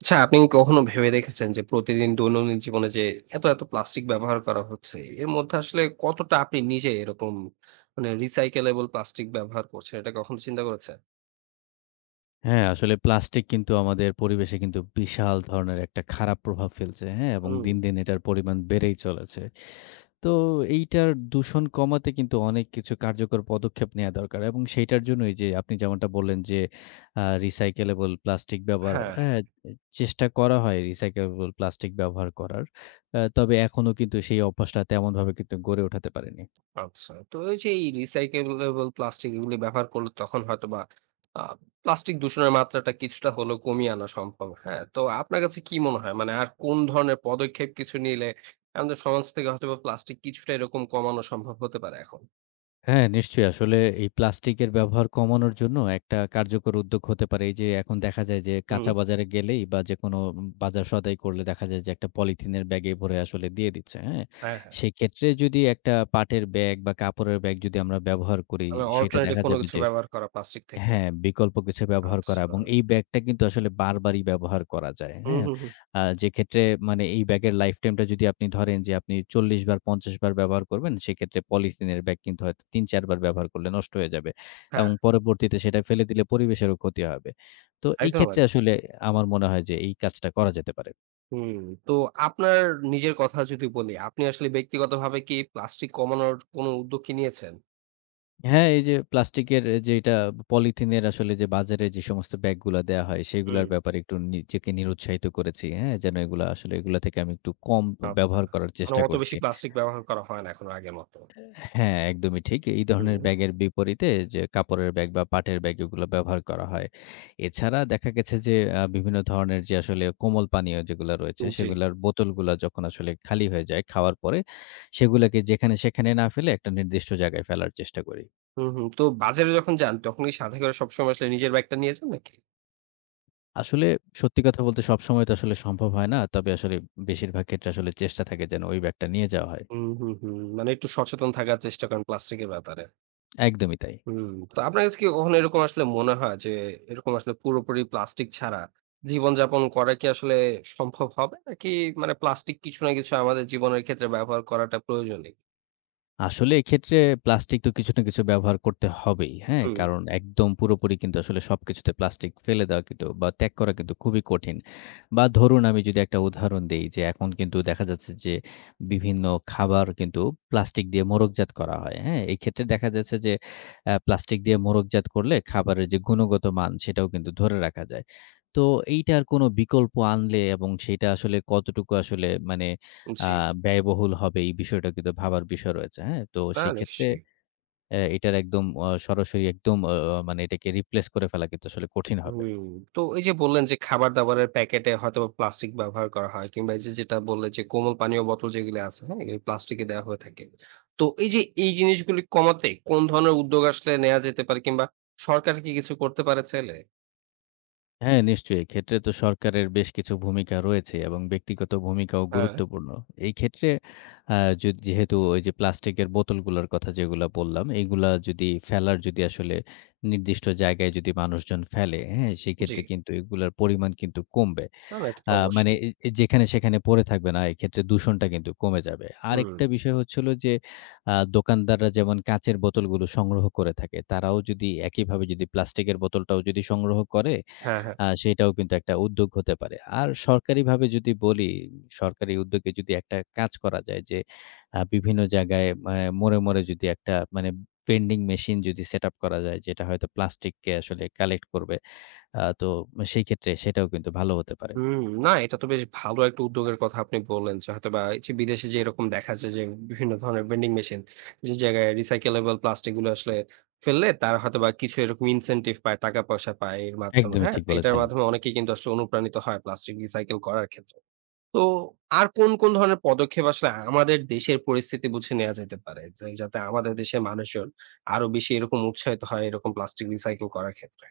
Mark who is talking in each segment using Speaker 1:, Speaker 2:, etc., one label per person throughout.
Speaker 1: আচ্ছা, আপনি কি কখনো ভেবে দেখেছেন যে প্রতিদিন দৈনন্দিন জীবনে যে এত, এত প্লাস্টিক ব্যবহার করা হচ্ছে, এর মধ্যে আসলে কতটা আপনি নিজে এরকম মানে recyclable প্লাস্টিক ব্যবহার করছেন, এটা কখনো চিন্তা করেছেন?
Speaker 2: হ্যাঁ, আসলে প্লাস্টিক কিন্তু আমাদের পরিবেশে কিন্তু বিশাল ধরনের একটা খারাপ প্রভাব ফেলছে, হ্যাঁ? এবং
Speaker 1: হুম।
Speaker 2: দিন, দিন এটার পরিমাণ বেড়েই চলেছে। তো এইটার দূষণ কমাতে কিন্তু অনেক কিছু কার্যকর পদক্ষেপ নেয়া দরকার এবং সেইটার জন্যই যে আপনি যেমনটা বললেন যে recyclable প্লাস্টিক ব্যবহার,
Speaker 1: হ্যাঁ,
Speaker 2: হ্যাঁ, চেষ্টা করা হয় recyclable প্লাস্টিক ব্যবহার করার। তবে এখনো কিন্তু সেই অভ্যাসটা তেমনভাবে কিন্তু গড়ে উঠাতে পারিনি।
Speaker 1: আচ্ছা। তো এই যে এই recyclable প্লাস্টিক এগুলি ব্যবহার করলে তখন হয়তোবা আ প্লাস্টিক দূষণের মাত্রাটা কিছুটা হলেও কমিয়ে আনা সম্ভব। হ্যাঁ? তো আপনার কাছে কি মনে হয়? মানে আর কোন ধরনের পদক্ষেপ কিছু নিলে আমাদের সমাজ থেকে হয়তোবা প্লাস্টিক কিছুটা এরকম কমানো সম্ভব হতে পারে এখন?
Speaker 2: হ্যাঁ, নিশ্চয়ই। আসলে এই প্লাস্টিকের ব্যবহার কমানোর জন্য একটা কার্যকর উদ্যোগ হতে পারে। এই যে এখন দেখা যায় যে
Speaker 1: হুম।
Speaker 2: কাঁচা বাজারে গেলেই বা যেকোনো বাজার সদাই করলে দেখা যায় যে একটা পলিথিনের ব্যাগে ভরে আসলে দিয়ে দিচ্ছে, হ্যাঁ?
Speaker 1: হ্যাঁ, হ্যাঁ।
Speaker 2: সেক্ষেত্রে যদি একটা পাটের ব্যাগ বা কাপড়ের ব্যাগ যদি আমরা ব্যবহার করি,
Speaker 1: মানে
Speaker 2: সেটা
Speaker 1: অল্টারনেটিভ
Speaker 2: দেখা
Speaker 1: কোনো
Speaker 2: যাবে
Speaker 1: কিছু
Speaker 2: যে
Speaker 1: ব্যবহার করা প্লাস্টিক থেকে।
Speaker 2: হ্যাঁ, বিকল্প কিছু ব্যবহার করা
Speaker 1: আচ্ছা।
Speaker 2: এবং এই ব্যাগটা কিন্তু আসলে বারবারই ব্যবহার করা যায়।
Speaker 1: হুম,
Speaker 2: হ্যাঁ?
Speaker 1: হুম, হুম।
Speaker 2: যে ক্ষেত্রে মানে এই ব্যাগের লাইফ টাইমটা যদি আপনি ধরেন যে আপনি ৪০ বার ৫০ বার ব্যবহার করবেন, সেক্ষেত্রে পলিথিনের ব্যাগ কিন্তু হয়তো ৩-৪ বার ব্যবহার করলে নষ্ট হয়ে যাবে।
Speaker 1: হ্যাঁ,
Speaker 2: এবং পরবর্তীতে সেটা ফেলে দিলে পরিবেশেরও ক্ষতি হবে। তো এই
Speaker 1: একদম,
Speaker 2: ক্ষেত্রে
Speaker 1: একদম।
Speaker 2: আসলে আমার মনে হয় যে এই কাজটা করা যেতে পারে।
Speaker 1: হুম, তো আপনার নিজের কথা যদি বলি, আপনি আসলে ব্যক্তিগতভাবে কি প্লাস্টিক কমানোর কোনো উদ্যোগ কি নিয়েছেন?
Speaker 2: হ্যাঁ, এই যে প্লাস্টিকের যেইটা পলিথিনের আসলে যে বাজারে যে সমস্ত ব্যাগগুলা দেয়া হয়,
Speaker 1: হুম।
Speaker 2: সেগুলার ব্যাপারে একটু নিজেকে নিরুৎসাহিত করেছি। হ্যাঁ? যেন এগুলা থেকে আমি একটু কম
Speaker 1: আচ্ছা।
Speaker 2: ব্যবহার করার
Speaker 1: মানে
Speaker 2: চেষ্টা
Speaker 1: অত
Speaker 2: করছি।
Speaker 1: বেশি প্লাস্টিক ব্যবহার করা হয় না এখন আগের মতো।
Speaker 2: হ্যাঁ, একদমই ঠিক। এই ধরনের
Speaker 1: হুম।
Speaker 2: ব্যাগের বিপরীতে যে কাপড়ের ব্যাগ বা পাটের ব্যাগ এগুলো ব্যবহার করা হয়। এছাড়া দেখা গেছে যে বিভিন্ন ধরনের যে আসলে কোমল পানীয় যেগুলা রয়েছে,
Speaker 1: জি।
Speaker 2: সেগুলার বোতলগুলা যখন আসলে খালি হয়ে যায় খাওয়ার পরে, সেগুলাকে যেখানে সেখানে না ফেলে একটা নির্দিষ্ট জায়গায় ফেলার চেষ্টা করি।
Speaker 1: হুম, হুম। তো বাজারে যখন যান তখন কি সাথে করে সবসময় আসলে নিজের ব্যাগটা নিয়ে যান নাকি?
Speaker 2: আসলে সত্যি কথা বলতে সবসময় তো আসলে সম্ভব হয় না। তবে আসলে বেশিরভাগ ক্ষেত্রে আসলে চেষ্টা থাকে যেন ওই ব্যাগটা নিয়ে যাওয়া হয়।
Speaker 1: হুম, হুম, হুম। মানে একটু সচেতন থাকার চেষ্টা করেন প্লাস্টিকের ব্যাপারে।
Speaker 2: একদমই তাই।
Speaker 1: হুম। তো আপনার কাছে কি কখনো এরকম আসলে মনে হয় যে, এরকম আসলে পুরোপুরি প্লাস্টিক ছাড়া জীবনযাপন করা কি আসলে সম্ভব হবে? নাকি মানে প্লাস্টিক কিছু না কিছু আমাদের জীবনের ক্ষেত্রে ব্যবহার করাটা প্রয়োজনীয়?
Speaker 2: আসলে এক্ষেত্রে প্লাস্টিক তো কিছু না কিছু ব্যবহার করতে হবেই। হ্যাঁ?
Speaker 1: হুম।
Speaker 2: কারণ একদম পুরোপুরি কিন্তু আসলে সবকিছুতে প্লাস্টিক ফেলে দেওয়া কিন্তু বা ত্যাগ করা কিন্তু খুবই কঠিন। বা ধরুন আমি যদি একটা উদাহরণ দেই যে এখন কিন্তু দেখা যাচ্ছে যে বিভিন্ন খাবার কিন্তু প্লাস্টিক দিয়ে মোড়কজাত করা হয়। হ্যাঁ? এক্ষেত্রে দেখা যাচ্ছে যে প্লাস্টিক দিয়ে মোড়কজাত করলে খাবারের যে গুণগত মান সেটাও কিন্তু ধরে রাখা যায়। তো এইটার কোনো বিকল্প আনলে এবং সেটা আসলে কতটুকু আসলে মানে আ
Speaker 1: জি।
Speaker 2: ব্যয়বহুল হবে এই বিষয়টা কিন্তু ভাবার বিষয় রয়েছে। হ্যাঁ? তো
Speaker 1: না
Speaker 2: সেই ক্ষেত্রে
Speaker 1: নিশ্চয়ই।
Speaker 2: এটার একদম সরাসরি একদম অ অ মানে এটাকে রিপ্লেস করে ফেলা কিন্তু আসলে কঠিন হবে।
Speaker 1: হুম। তো এই যে বললেন যে, খাবার-দাবারের প্যাকেটে হয়তোবা প্লাস্টিক ব্যবহার করা হয় কিংবা এই যে যেটা বললেন যে, কোমল পানীয় বোতল যেগুলো আছে, হ্যাঁ? এগুলো প্লাস্টিকে দেওয়া হয়ে থাকে। তো এই যে এই জিনিসগুলি কমাতে কোন ধরনের উদ্যোগ আসলে নেয়া যেতে পারে কিংবা সরকার কি কিছু করতে পারে চাইলে?
Speaker 2: হ্যাঁ, নিশ্চয়ই। এক্ষেত্রে তো সরকারের বেশ কিছু ভূমিকা রয়েছে এবং ব্যক্তিগত ভূমিকাও
Speaker 1: হ্যাঁ।
Speaker 2: গুরুত্বপূর্ণ। এই ক্ষেত্রে আ য যেহেতু ওই যে প্লাস্টিকের বোতলগুলোর কথা যেগুলা বললাম, এগুলা যদি ফেলার যদি আসলে নির্দিষ্ট জায়গায় যদি মানুষজন ফেলে, হ্যাঁ?
Speaker 1: জি।
Speaker 2: সেক্ষেত্রে কিন্তু এগুলার পরিমাণ কিন্তু কমবে।
Speaker 1: না, না, এটা তো
Speaker 2: আ মানে
Speaker 1: অবশ্যই।
Speaker 2: এ এ যেখানে সেখানে পড়ে থাকবে না। এক্ষেত্রে দূষণটা কিন্তু কমে যাবে।
Speaker 1: হুম,
Speaker 2: আরেকটা বিষয় হলো যে, দোকানদাররা যেমন কাঁচের বোতলগুলো সংগ্রহ করে থাকে, তারাও যদি একইভাবে যদি প্লাস্টিকের বোতলটাও যদি সংগ্রহ করে,
Speaker 1: হ্যাঁ, হ্যাঁ।
Speaker 2: সেটাও কিন্তু একটা উদ্যোগ হতে পারে। আর সরকারিভাবে যদি বলি, সরকারি উদ্যোগে যদি একটা কাজ করা যায় যে, বিভিন্ন জায়গায় মোড়ে, মোড়ে যদি একটা মানে ভেন্ডিং মেশিন যদি সেটআপ করা যায়, যেটা হয়তো প্লাস্টিককে আসলে কালেক্ট করবে। তো সেই ক্ষেত্রে সেটাও কিন্তু ভালো হতে পারে।
Speaker 1: হুম, না এটা তো বেশ ভালো একটা উদ্যোগের কথা আপনি বললেন যে হয়তোবা এই যে বিদেশে যে এরকম দেখা যায় যে বিভিন্ন ধরনের ভেন্ডিং মেশিন যে জায়গায় recyclable প্লাস্টিক গুলো আসলে ফেললে তারা হয়তোবা কিছু এরকম ইনসেনটিভ পায়, টাকা পয়সা পায় এর মাধ্যমে,
Speaker 2: একদমই
Speaker 1: হ্যাঁ?
Speaker 2: ঠিক
Speaker 1: তো এটার
Speaker 2: বলেছেন।
Speaker 1: মাধ্যমে অনেকেই কিন্তু আসলে অনুপ্রাণিত হয় প্লাস্টিক রিসাইকেল করার ক্ষেত্রে। তো আর কোন, কোন ধরনের পদক্ষেপ আসলে আমাদের দেশের পরিস্থিতি বুঝে নেওয়া যেতে পারে? যে যাতে আমাদের দেশের মানুষজন আরো বেশি এরকম উৎসাহিত হয় এরকম প্লাস্টিক রিসাইকেল করার ক্ষেত্রে?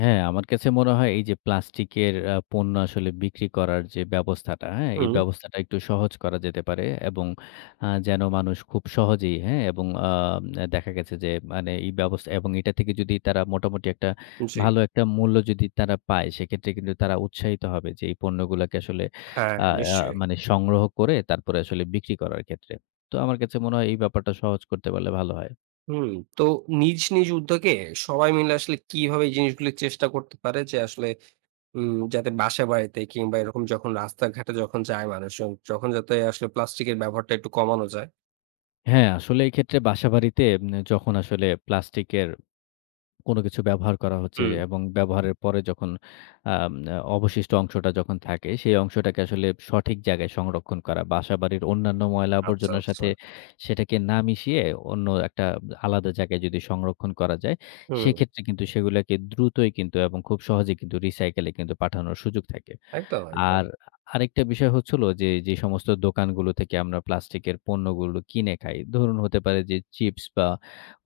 Speaker 2: হ্যাঁ, আমার কাছে মনে হয় এই যে প্লাস্টিকের পণ্য আসলে বিক্রি করার যে ব্যবস্থাটা, হ্যাঁ? এই
Speaker 1: হুম,
Speaker 2: ব্যবস্থাটা একটু সহজ করা যেতে পারে এবং যেন মানুষ খুব সহজেই, হ্যাঁ? এবং দেখা গেছে যে মানে এই ব্যবস্থা এবং এটা থেকে যদি তারা মোটামুটি একটা
Speaker 1: জি।
Speaker 2: ভালো একটা মূল্য যদি তারা পায়, সেক্ষেত্রে কিন্তু তারা উৎসাহিত হবে যে এই পণ্যগুলাকে আসলে
Speaker 1: হ্যাঁ,
Speaker 2: আ
Speaker 1: হ্যাঁ,
Speaker 2: আ
Speaker 1: নিশ্চয়ই।
Speaker 2: মানে সংগ্রহ করে তারপরে আসলে বিক্রি করার ক্ষেত্রে। তো আমার কাছে মনে হয় এই ব্যাপারটা সহজ করতে পারলে ভালো হয়।
Speaker 1: হুম, তো নিজ, নিজ উদ্যোগে সবাই মিলে আসলে কিভাবে এই জিনিসগুলি চেষ্টা করতে পারে যে আসলে যাতে বাসা-বাড়িতে কিংবা এরকম যখন রাস্তাঘাটে যখন যায় মানুষজন যখন যাতে আসলে প্লাস্টিকের ব্যবহারটা একটু কমানো যায়?
Speaker 2: হ্যাঁ, আসলে এই ক্ষেত্রে বাসাবাড়িতে যখন আসলে প্লাস্টিকের কোনো কিছু ব্যবহার করা হচ্ছে
Speaker 1: হুম।
Speaker 2: এবং ব্যবহারের পরে যখন আম অবশিষ্ট অংশটা যখন থাকে, সেই অংশটাকে আসলে সঠিক জায়গায় সংরক্ষণ করা। বাসাবাড়ির অন্যান্য ময়লা
Speaker 1: আচ্ছা,
Speaker 2: আবর্জনার
Speaker 1: আচ্ছা।
Speaker 2: সাথে সেটাকে না মিশিয়ে অন্য একটা আলাদা জায়গায় যদি সংরক্ষণ করা যায়,
Speaker 1: হুম,
Speaker 2: সেক্ষেত্রে কিন্তু সেগুলাকে দ্রুতই কিন্তু এবং খুব সহজেই কিন্তু রিসাইকেলে কিন্তু পাঠানোর সুযোগ থাকে।
Speaker 1: একদম, একদম।
Speaker 2: আর আরেকটা বিষয় হচ্ছিল যে, যে সমস্ত দোকানগুলো থেকে আমরা প্লাস্টিকের পণ্যগুলো কিনে খাই। ধরুন হতে পারে যে চিপস বা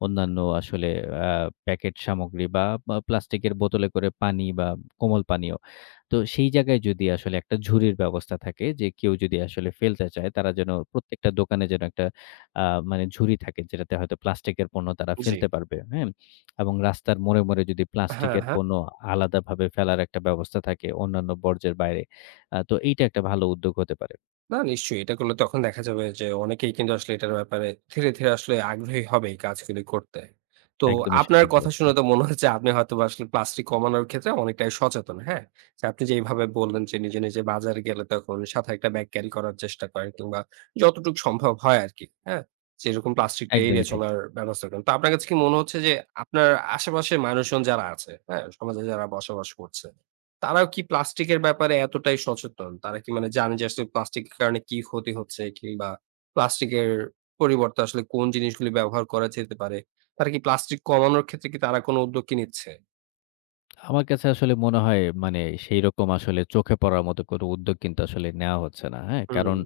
Speaker 2: অন্যান্য আসলে আ প্যাকেট সামগ্রী বা বা প্লাস্টিকের বোতলে করে পানি বা কোমল পানীয়। তো সেই জায়গায় যদি আসলে একটা ঝুড়ির ব্যবস্থা থাকে যে কেউ যদি আসলে ফেলতে চায় তারা যেন প্রত্যেকটা দোকানে যেন একটা আ মানে ঝুড়ি থাকে যেটাতে হয়তো প্লাস্টিকের পণ্য তারা
Speaker 1: জি।
Speaker 2: ফেলতে পারবে। হ্যাঁ? এবং রাস্তার মোড়ে, মোড়ে যদি
Speaker 1: হ্যাঁ,
Speaker 2: প্লাস্টিকের
Speaker 1: হ্যাঁ।
Speaker 2: পণ্য আলাদাভাবে ফেলার একটা ব্যবস্থা থাকে অন্যান্য বর্জ্যের বাইরে। তো এইটা একটা ভালো উদ্যোগ হতে পারে।
Speaker 1: না নিশ্চয়ই। এটা করলে তখন দেখা যাবে যে অনেকেই কিন্তু আসলে এটার ব্যাপারে ধীরে, ধীরে আসলে আগ্রহী হবে এই কাজগুলি করতে। তো
Speaker 2: একদমই
Speaker 1: আপনার
Speaker 2: সঠিক
Speaker 1: কথা
Speaker 2: বলেছেন।
Speaker 1: শুনে তো মনে হচ্ছে আপনি হয়তোবা আসলে প্লাস্টিক কমানোর ক্ষেত্রে অনেকটাই সচেতন, হ্যাঁ? যে আপনি যেইভাবে বললেন যে নিজে, নিজে বাজারে গেলে তখন সাথে একটা ব্যাগ ক্যারি করার চেষ্টা করেন কিংবা যতটুকু সম্ভব হয় আরকি, হ্যাঁ? যেরকম প্লাস্টিকটা
Speaker 2: একদমই
Speaker 1: এড়িয়ে
Speaker 2: ঠিক।
Speaker 1: চলার ব্যবস্থা করেন। তো আপনার কাছে কি মনে হচ্ছে যে আপনার আশেপাশের মানুষজন যারা আছে, হ্যাঁ? সমাজে যারা বসবাস করছে তারাও কি প্লাস্টিকের ব্যাপারে এতটাই সচেতন? তারা কি মানে জানে যে আসলে প্লাস্টিকের কারণে কি ক্ষতি হচ্ছে কিংবা প্লাস্টিকের পরিবর্তে আসলে কোন জিনিসগুলি ব্যবহার করা যেতে পারে? তারা কি প্লাস্টিক কমানোর ক্ষেত্রে কি তারা কোন উদ্যোগ কি নিচ্ছে?
Speaker 2: আমার কাছে আসলে মনে হয় মানে সেইরকম আসলে চোখে পড়ার মতো কোনো উদ্যোগ কিন্তু আসলে নেওয়া হচ্ছে না। হ্যাঁ?
Speaker 1: হুম,
Speaker 2: কারণ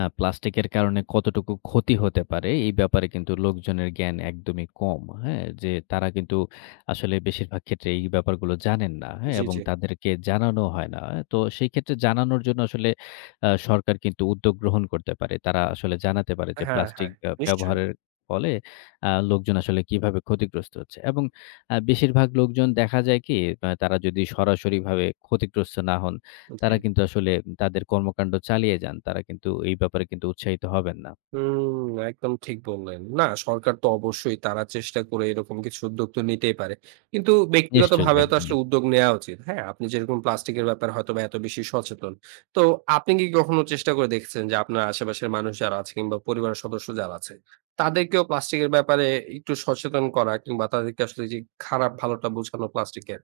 Speaker 2: প্লাস্টিকের কারণে কতটুকু ক্ষতি হতে পারে এই ব্যাপারে কিন্তু লোকজনের জ্ঞান একদমই কম। হ্যাঁ? যে তারা কিন্তু আসলে বেশিরভাগ ক্ষেত্রে এই ব্যাপারগুলো জানেন না। হ্যাঁ?
Speaker 1: জি,
Speaker 2: এবং
Speaker 1: জি।
Speaker 2: তাদেরকে জানানো হয় না। হ্যাঁ, তো সেই ক্ষেত্রে জানানোর জন্য আসলে সরকার কিন্তু উদ্যোগ গ্রহণ করতে পারে। তারা আসলে জানাতে পারে যে
Speaker 1: হ্যাঁ,
Speaker 2: প্লাস্টিক
Speaker 1: হ্যাঁ। নিশ্চয়ই।
Speaker 2: ব্যবহারের ফলে লোকজন আসলে কিভাবে ক্ষতিগ্রস্ত হচ্ছে। এবং বেশিরভাগ লোকজন দেখা যায় কি তারা যদি সরাসরিভাবে ক্ষতিগ্রস্ত না হন
Speaker 1: জি।
Speaker 2: তারা কিন্তু আসলে তাদের কর্মকাণ্ড চালিয়ে যান। তারা কিন্তু এই ব্যাপারে কিন্তু উৎসাহিত হবেন না।
Speaker 1: হুম, একদম ঠিক বললেন। না, সরকার তো অবশ্যই তারা চেষ্টা করে এরকম কিছু উদ্যোগ তো নিতেই পারে। কিন্তু
Speaker 2: নিশ্চয়ই,
Speaker 1: ব্যক্তিগতভাবেও তো
Speaker 2: একদমই।
Speaker 1: আসলে উদ্যোগ নেয়া উচিত। হ্যাঁ? আপনি যেরকম প্লাস্টিকের ব্যাপারে হয়তোবা এত বেশি সচেতন। তো আপনি কি কখনো চেষ্টা করে দেখেছেন যে আপনার আশেপাশের মানুষ যারা আছে কিংবা পরিবারের সদস্য যারা আছে, তাদেরকেও প্লাস্টিকের ব্যাপারে একটু সচেতন করা কিংবা তাদেরকে আসলে যে খারাপ ভালোটা বোঝানো প্লাস্টিকের?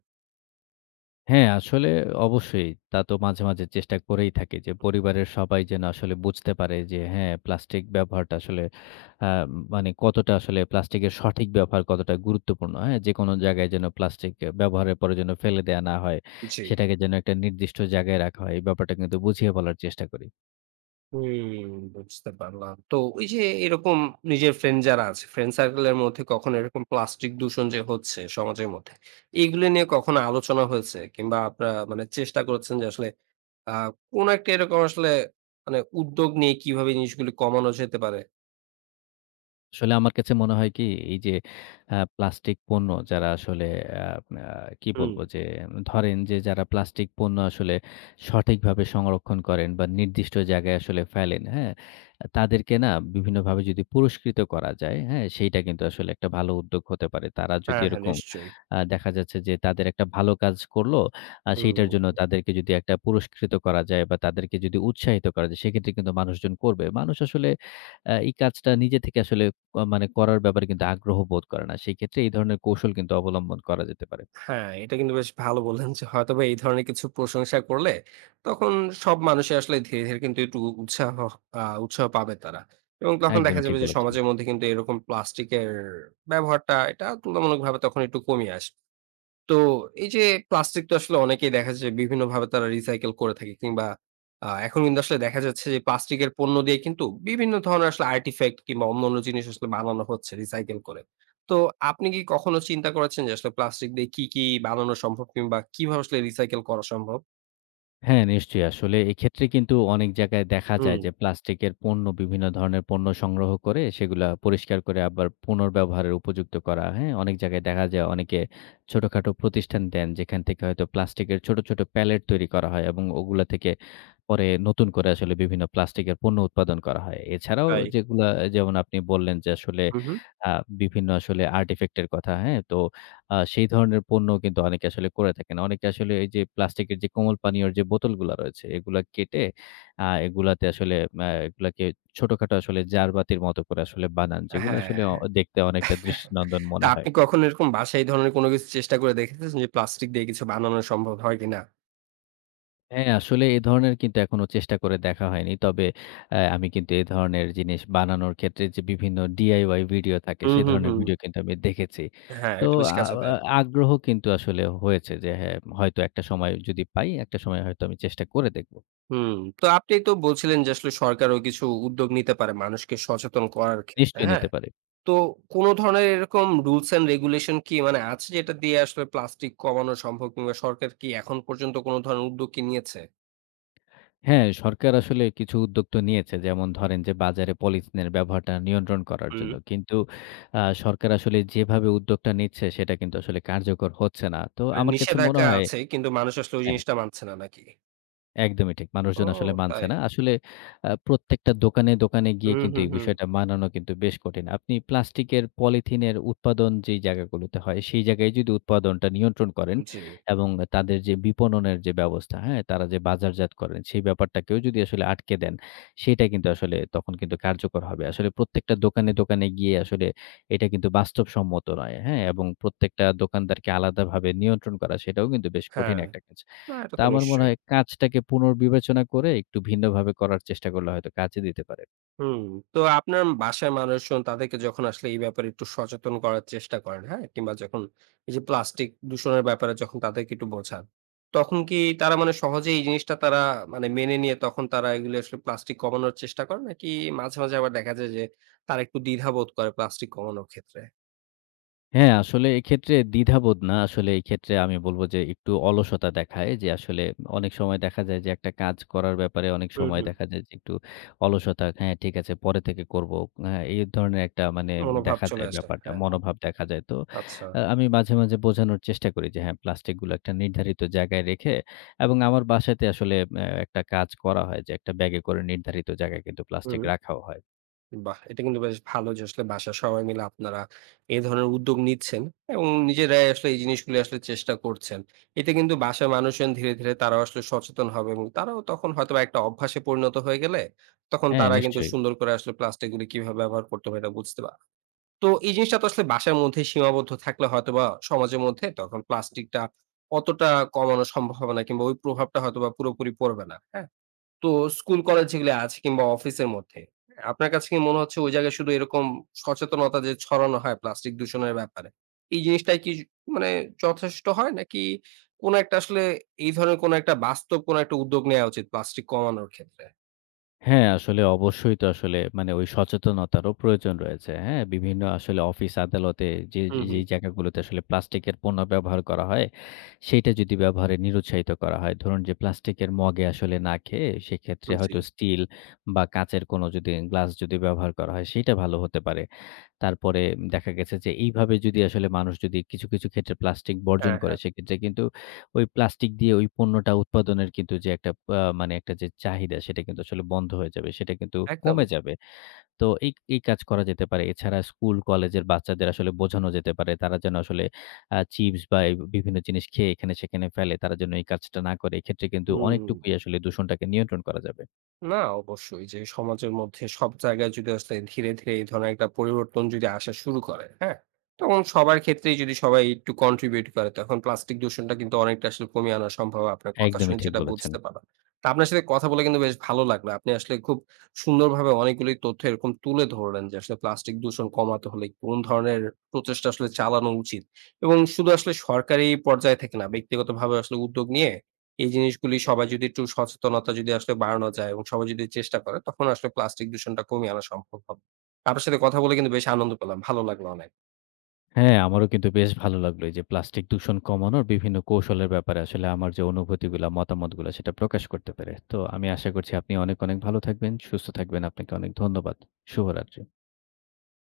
Speaker 2: হ্যাঁ, আসলে অবশ্যই। তা তো মাঝে, মাঝে চেষ্টা করেই থাকি যে পরিবারের সবাই যেন আসলে বুঝতে পারে যে হ্যাঁ, প্লাস্টিক ব্যবহারটা আসলে আ মানে কতটা আসলে প্লাস্টিকের সঠিক ব্যবহার কতটা গুরুত্বপূর্ণ। হ্যাঁ? যেকোনো জায়গায় যেন প্লাস্টিক ব্যবহারের পরে যেন ফেলে দেয়া না হয়।
Speaker 1: জি।
Speaker 2: সেটাকে যেন একটা নির্দিষ্ট জায়গায় রাখা হয়। এই ব্যাপারটা কিন্তু বুঝিয়ে বলার চেষ্টা করি।
Speaker 1: হুম, বুঝতে পারলাম। তো ওই যে এরকম নিজের ফ্রেন্ড যারা আছে, ফ্রেন্ড সার্কেল এর মধ্যে কখনো এরকম প্লাস্টিক দূষণ যে হচ্ছে সমাজের মধ্যে, এগুলো নিয়ে কখনো আলোচনা হয়েছে? কিংবা আপনারা মানে চেষ্টা করেছেন যে আসলে আ কোন একটা এরকম আসলে মানে উদ্যোগ নিয়ে কিভাবে জিনিসগুলো কমানো যেতে পারে?
Speaker 2: আসলে আমার কাছে মনে হয় কি, এই যে প্লাস্টিক পণ্য যারা আসলে আপ আ কি
Speaker 1: হুম।
Speaker 2: বলবো যে ধরেন যে যারা প্লাস্টিক পণ্য আসলে সঠিকভাবে সংরক্ষণ করেন বা নির্দিষ্ট জায়গায় আসলে ফেলেন, হ্যাঁ? তাদেরকে না বিভিন্নভাবে যদি পুরস্কৃত করা যায়, হ্যাঁ? সেইটা কিন্তু আসলে একটা ভালো উদ্যোগ হতে পারে। তারা যদি
Speaker 1: হ্যাঁ, হ্যাঁ
Speaker 2: এরকম
Speaker 1: নিশ্চয়ই।
Speaker 2: দেখা যাচ্ছে যে তাদের একটা ভালো কাজ করলো, সেইটার জন্য
Speaker 1: হুম।
Speaker 2: তাদেরকে যদি একটা পুরস্কৃত করা যায় বা তাদেরকে যদি উৎসাহিত করা যায়, সেক্ষেত্রে কিন্তু মানুষজন করবে। মানুষ আসলে এই কাজটা নিজে থেকে আসলে মানে করার ব্যাপারে কিন্তু আগ্রহ বোধ করে না। সেক্ষেত্রে এই ধরনের কৌশল কিন্তু অবলম্বন করা যেতে পারে।
Speaker 1: হ্যাঁ, এটা কিন্তু বেশ ভালো বললেন যে হয়তোবা এই ধরনের কিছু প্রশংসা করলে তখন সব মানুষই আসলে ধীরে, ধীরে কিন্তু একটু উৎসাহ পাবে তারা। এবং তখন দেখা
Speaker 2: একদমই ঠিক
Speaker 1: যাবে যে
Speaker 2: বলেছেন।
Speaker 1: সমাজের মধ্যে কিন্তু এরকম প্লাস্টিকের ব্যবহারটা এটা তুলনামূলকভাবে তখন একটু কমিয়ে আসবে। তো এই যে প্লাস্টিক তো আসলে অনেকেই দেখা যায় যে বিভিন্নভাবে তারা রিসাইকেল করে থাকে কিংবা এখন কিন্তু আসলে দেখা যাচ্ছে যে প্লাস্টিকের পণ্য দিয়ে কিন্তু বিভিন্ন ধরনের আসলে আর্টিফ্যাক্ট কিংবা অন্যান্য জিনিস আসলে বানানো হচ্ছে রিসাইকেল করে। তো আপনি কি কখনো চিন্তা করেছেন যে আসলে প্লাস্টিক দিয়ে কি, কি বানানো সম্ভব কিংবা কিভাবে আসলে রিসাইকেল করা সম্ভব?
Speaker 2: হ্যাঁ, নিশ্চয়ই। আসলে এক্ষেত্রে কিন্তু অনেক জায়গায় দেখা
Speaker 1: হুম,
Speaker 2: যায় যে প্লাস্টিকের পণ্য বিভিন্ন ধরনের পণ্য সংগ্রহ করে সেগুলা পরিষ্কার করে আবার পুনর্ব্যবহারের উপযুক্ত করা। হ্যাঁ? অনেক জায়গায় দেখা যায় অনেকে ছোটখাটো প্রতিষ্ঠান দেন যেখান থেকে হয়তো প্লাস্টিকের ছোট, ছোট প্যালেট তৈরি করা হয় এবং ওগুলা থেকে পরে নতুন করে আসলে বিভিন্ন প্লাস্টিকের পণ্য উৎপাদন করা হয়। এছাড়াও
Speaker 1: তাই।
Speaker 2: যেগুলা যেমন আপনি বললেন যে আসলে
Speaker 1: হু, হু।
Speaker 2: আ বিভিন্ন আসলে আর্টিফেক্ট এর কথা, হ্যাঁ? তো সেই ধরনের পণ্য কিন্তু অনেকে আসলে করে থাকেন। অনেকে আসলে এই যে প্লাস্টিকের যে কোমল পানীয়র যে বোতলগুলা রয়েছে, এগুলা কেটে এগুলাতে আসলে এগুলাকে ছোটখাটো আসলে জারবাতির মতো করে আসলে বানান। যেগুলো আসলে
Speaker 1: হ্যাঁ,
Speaker 2: দেখতে অনেকটা দৃষ্টিনন্দন
Speaker 1: তা
Speaker 2: মনে হয়।
Speaker 1: আপনি কখনো এরকম বাসায় এই ধরনের কোনো কিছু চেষ্টা করে দেখেছেন যে প্লাস্টিক দিয়ে কিছু বানানো সম্ভব হয় কিনা?
Speaker 2: হ্যাঁ, আসলে এ ধরনের কিন্তু এখনো চেষ্টা করে দেখা হয়নি। তবে আমি কিন্তু এ ধরনের জিনিস বানানোর ক্ষেত্রে যে বিভিন্ন DIY ভিডিও থাকে,
Speaker 1: হুম,
Speaker 2: সে
Speaker 1: হুম,
Speaker 2: ধরনের
Speaker 1: হুম।
Speaker 2: ভিডিও কিন্তু আমি দেখেছি।
Speaker 1: হ্যাঁ,
Speaker 2: তো
Speaker 1: এটা বেশ
Speaker 2: আ
Speaker 1: কাজে
Speaker 2: আ
Speaker 1: দেয়।
Speaker 2: আগ্রহ কিন্তু আসলে হয়েছে যে হ্যাঁ, হয়তো একটা সময় যদি পাই, একটা সময় হয়তো আমি চেষ্টা করে দেখব।
Speaker 1: হুম, তো আপনি তো বলছিলেন যে আসলে সরকারও কিছু উদ্যোগ নিতে পারে মানুষকে সচেতন করার ক্ষেত্রে,
Speaker 2: নিশ্চয়ই
Speaker 1: হ্যাঁ?
Speaker 2: নিতে পারি।
Speaker 1: তো কোন ধরনের এরকম রুলস অ্যান্ড রেগুলেশন কি মানে আছে যেটা দিয়ে আসলে প্লাস্টিক কমানো সম্ভব কিংবা সরকার কি এখন পর্যন্ত কোন ধরনের উদ্যোগ কি নিয়েছে?
Speaker 2: হ্যাঁ, সরকার আসলে কিছু উদ্যোগ তো নিয়েছে। যেমন ধরেন যে বাজারে পলিথিনের ব্যবহারটা নিয়ন্ত্রণ করার
Speaker 1: হুম।
Speaker 2: জন্য। কিন্তু সরকার আসলে যেভাবে উদ্যোগটা নিচ্ছে, সেটা কিন্তু আসলে কার্যকর হচ্ছে না। তো
Speaker 1: মানে
Speaker 2: আমার কাছে মনে
Speaker 1: নিষেধাজ্ঞা
Speaker 2: হয়।
Speaker 1: আছে কিন্তু মানুষ আসলে ওই
Speaker 2: হ্যাঁ।
Speaker 1: জিনিসটা মানছে না নাকি?
Speaker 2: একদমই ঠিক। মানুষজন
Speaker 1: ও
Speaker 2: আসলে মানছে
Speaker 1: তাই।
Speaker 2: না। আসলে প্রত্যেকটা দোকানে, দোকানে গিয়ে
Speaker 1: হুম,
Speaker 2: কিন্তু
Speaker 1: হুম,
Speaker 2: এই
Speaker 1: হুম।
Speaker 2: বিষয়টা মানানো কিন্তু বেশ কঠিন। আপনি প্লাস্টিকের, পলিথিনের উৎপাদন যেই জায়গাগুলোতে হয়, সেই জায়গায় যদি উৎপাদনটা নিয়ন্ত্রণ করেন
Speaker 1: জি।
Speaker 2: এবং তাদের যে বিপণনের যে ব্যবস্থা, হ্যাঁ? তারা যে বাজারজাত করেন, সেই ব্যাপারটাকেও যদি আসলে আটকে দেন, সেটা কিন্তু আসলে তখন কিন্তু কার্যকর হবে। আসলে প্রত্যেকটা দোকানে, দোকানে গিয়ে আসলে এটা কিন্তু বাস্তবসম্মত নয়, হ্যাঁ? এবং প্রত্যেকটা দোকানদারকে আলাদাভাবে নিয়ন্ত্রণ করা, সেটাও কিন্তু বেশ কঠিন
Speaker 1: হ্যাঁ,
Speaker 2: একটা কাজ।
Speaker 1: না এটা
Speaker 2: তা
Speaker 1: তো
Speaker 2: আমার মনে
Speaker 1: নিশ্চয়ই।
Speaker 2: হয় কাজটাকে পুনর্বিবেচনা করে একটু ভিন্নভাবে করার চেষ্টা করলে হয়তো কাজে দিতে পারে।
Speaker 1: হুম, তো আপনার বাসায় মানুষজন তাদেরকে যখন আসলে এই ব্যাপারে একটু সচেতন করার চেষ্টা করেন, হ্যাঁ? কিংবা যখন এই যে প্লাস্টিক দূষণের ব্যাপারে যখন তাদেরকে একটু বোঝান, তখন কি তারা মানে সহজেই এই জিনিসটা তারা মানে মেনে নিয়ে তখন তারা এগুলো আসলে প্লাস্টিক কমানোর চেষ্টা করে? নাকি মাঝে, মাঝে আবার দেখা যায় যে তারা একটু দ্বিধাবোধ করে প্লাস্টিক কমানোর ক্ষেত্রে?
Speaker 2: হ্যাঁ, আসলে এক্ষেত্রে দ্বিধাবোধ না। আসলে এক্ষেত্রে আমি বলব যে একটু অলসতা দেখায় যে আসলে অনেক সময় দেখা যায় যে একটা কাজ করার ব্যাপারে অনেক
Speaker 1: হুম,
Speaker 2: সময়
Speaker 1: হুম।
Speaker 2: দেখা যায় যে একটু অলসতা, হ্যাঁ ঠিক আছে পরে থেকে করব। হ্যাঁ, এই ধরনের একটা মানে
Speaker 1: মনোভাব
Speaker 2: দেখা
Speaker 1: চলে
Speaker 2: যায়
Speaker 1: আসে।
Speaker 2: ব্যাপারটা,
Speaker 1: হ্যাঁ, হ্যাঁ।
Speaker 2: মনোভাব দেখা যায়। তো
Speaker 1: আচ্ছা।
Speaker 2: আমি মাঝে, মাঝে বোঝানোর চেষ্টা করি যে হ্যাঁ, প্লাস্টিকগুলো একটা নির্ধারিত জায়গায় রেখে এবং আমার বাসাতে আসলে একটা কাজ করা হয় যে একটা ব্যাগে করে নির্ধারিত জায়গায় কিন্তু প্লাস্টিক
Speaker 1: হুম।
Speaker 2: রাখাও হয়।
Speaker 1: বাহ! এটা কিন্তু বেশ ভালো যে আসলে বাসার সবাই মিলে আপনারা এ ধরনের উদ্যোগ নিচ্ছেন এবং নিজেরাই আসলে এই জিনিসগুলো আসলে চেষ্টা করছেন। এতে কিন্তু বাসার মানুষজন ধীরে, ধীরে তারাও আসলে সচেতন হবে এবং তারাও তখন হয়তোবা একটা অভ্যাসে পরিণত হয়ে গেলে তখন
Speaker 2: হ্যাঁ,
Speaker 1: তারা কিন্তু
Speaker 2: নিশ্চয়ই।
Speaker 1: সুন্দর করে আসলে প্লাস্টিকগুলি কিভাবে ব্যবহার করতে হবে এটা বুঝতে পারে। তো এই জিনিসটা তো আসলে বাসার মধ্যে সীমাবদ্ধ থাকলে হয়তোবা সমাজের মধ্যে তখন প্লাস্টিকটা অতটা কমানো সম্ভব হবে না কিংবা ওই প্রভাবটা হয়তোবা পুরোপুরি পড়বে না। হ্যাঁ? তো স্কুল, কলেজ যেগুলো আছে কিংবা অফিসের মধ্যে, আপনার কাছে কি মনে হচ্ছে ওই জায়গায় শুধু এরকম সচেতনতা যে ছড়ানো হয় প্লাস্টিক দূষণের ব্যাপারে, এই জিনিসটাই কি মানে যথেষ্ট হয়? নাকি কোন একটা আসলে এই ধরনের কোন একটা বাস্তব কোন একটা উদ্যোগ নেয়া উচিত প্লাস্টিক কমানোর ক্ষেত্রে?
Speaker 2: হ্যাঁ, আসলে অবশ্যই তো আসলে মানে ওই সচেতনতারও প্রয়োজন রয়েছে। হ্যাঁ? বিভিন্ন আসলে অফিস আদালতে যে
Speaker 1: হুম, হুম।
Speaker 2: যেই জায়গাগুলোতে আসলে প্লাস্টিকের পণ্য ব্যবহার করা হয়, সেইটা যদি ব্যবহারে নিরুৎসাহিত করা হয়। ধরুন যে প্লাস্টিকের মগে আসলে না খেয়ে সেক্ষেত্রে
Speaker 1: জি।
Speaker 2: হয়তো স্টিল বা কাঁচের কোনো যদি গ্লাস যদি ব্যবহার করা হয় সেইটা ভালো হতে পারে। তারপরে দেখা গেছে যে এইভাবে যদি আসলে মানুষ যদি কিছু, কিছু ক্ষেত্রে প্লাস্টিক বর্জন
Speaker 1: হ্যাঁ,
Speaker 2: করে
Speaker 1: হ্যাঁ।
Speaker 2: সেক্ষেত্রে কিন্তু ওই প্লাস্টিক দিয়ে ওই পণ্যটা উৎপাদনের কিন্তু যে একটা মানে একটা যে চাহিদা সেটা কিন্তু আসলে বন্ধ হয়ে যাবে। সেটা কিন্তু
Speaker 1: একদম।
Speaker 2: কমে যাবে। তো এই এই কাজ করা যেতে পারে। এছাড়া স্কুল, কলেজের বাচ্চাদের আসলে বোঝানো যেতে পারে। তারা যেন আসলে চিপস বা এই বিভিন্ন জিনিস খেয়ে এখানে সেখানে ফেলে। তারা যেন এই কাজটা না করে। এক্ষেত্রে কিন্তু
Speaker 1: হুম, হুম,
Speaker 2: অনেকটুকুই
Speaker 1: হুম।
Speaker 2: আসলে দূষণটাকে নিয়ন্ত্রণ করা যাবে।
Speaker 1: না অবশ্যই যে সমাজের মধ্যে সব জায়গায় যদি আসলে ধীরে ধীরে এই ধরনের একটা পরিবর্তন যদি আসা শুরু করে, হ্যাঁ, তখন সবার ক্ষেত্রেই যদি সবাই একটু কন্ট্রিবিউট করে তখন প্লাস্টিক দূষণটা কিন্তু অনেকটা আসলে কমিয়ে আনা সম্ভব আপনার কথা
Speaker 2: একদমই
Speaker 1: শুনে
Speaker 2: ঠিক
Speaker 1: যেটা
Speaker 2: বলেছেন।
Speaker 1: বুঝতে পারলাম। তা আপনার সাথে কথা বলে কিন্তু বেশ ভালো লাগলো, আপনি আসলে খুব সুন্দরভাবে অনেকগুলি তথ্য এরকম তুলে ধরলেন যে আসলে প্লাস্টিক দূষণ কমাতে হলে কোন ধরনের প্রচেষ্টা আসলে চালানো উচিত এবং শুধু আসলে সরকারি পর্যায়ে থেকে না ব্যক্তিগতভাবে আসলে উদ্যোগ নিয়ে এই জিনিসগুলি সবাই যদি একটু সচেতনতা যদি আসলে বাড়ানো যায় এবং সবাই যদি চেষ্টা করে তখন আসলে প্লাস্টিক দূষণটা কমিয়ে আনা সম্ভব হবে। আপনার সাথে কথা বলে কিন্তু বেশ আনন্দ পেলাম। ভালো লাগলো অনেক।
Speaker 2: হ্যাঁ, আমারও কিন্তু বেশ ভালো লাগলো এই যে প্লাস্টিক দূষণ কমানোর বিভিন্ন কৌশলের ব্যাপারে আসলে আমার যে অনুভূতিগুলা, মতামতগুলা সেটা প্রকাশ করতে পেরে। তো আমি আশা করছি আপনি অনেক, অনেক ভালো থাকবেন, সুস্থ থাকবেন। আপনাকে অনেক ধন্যবাদ। শুভরাত্রি।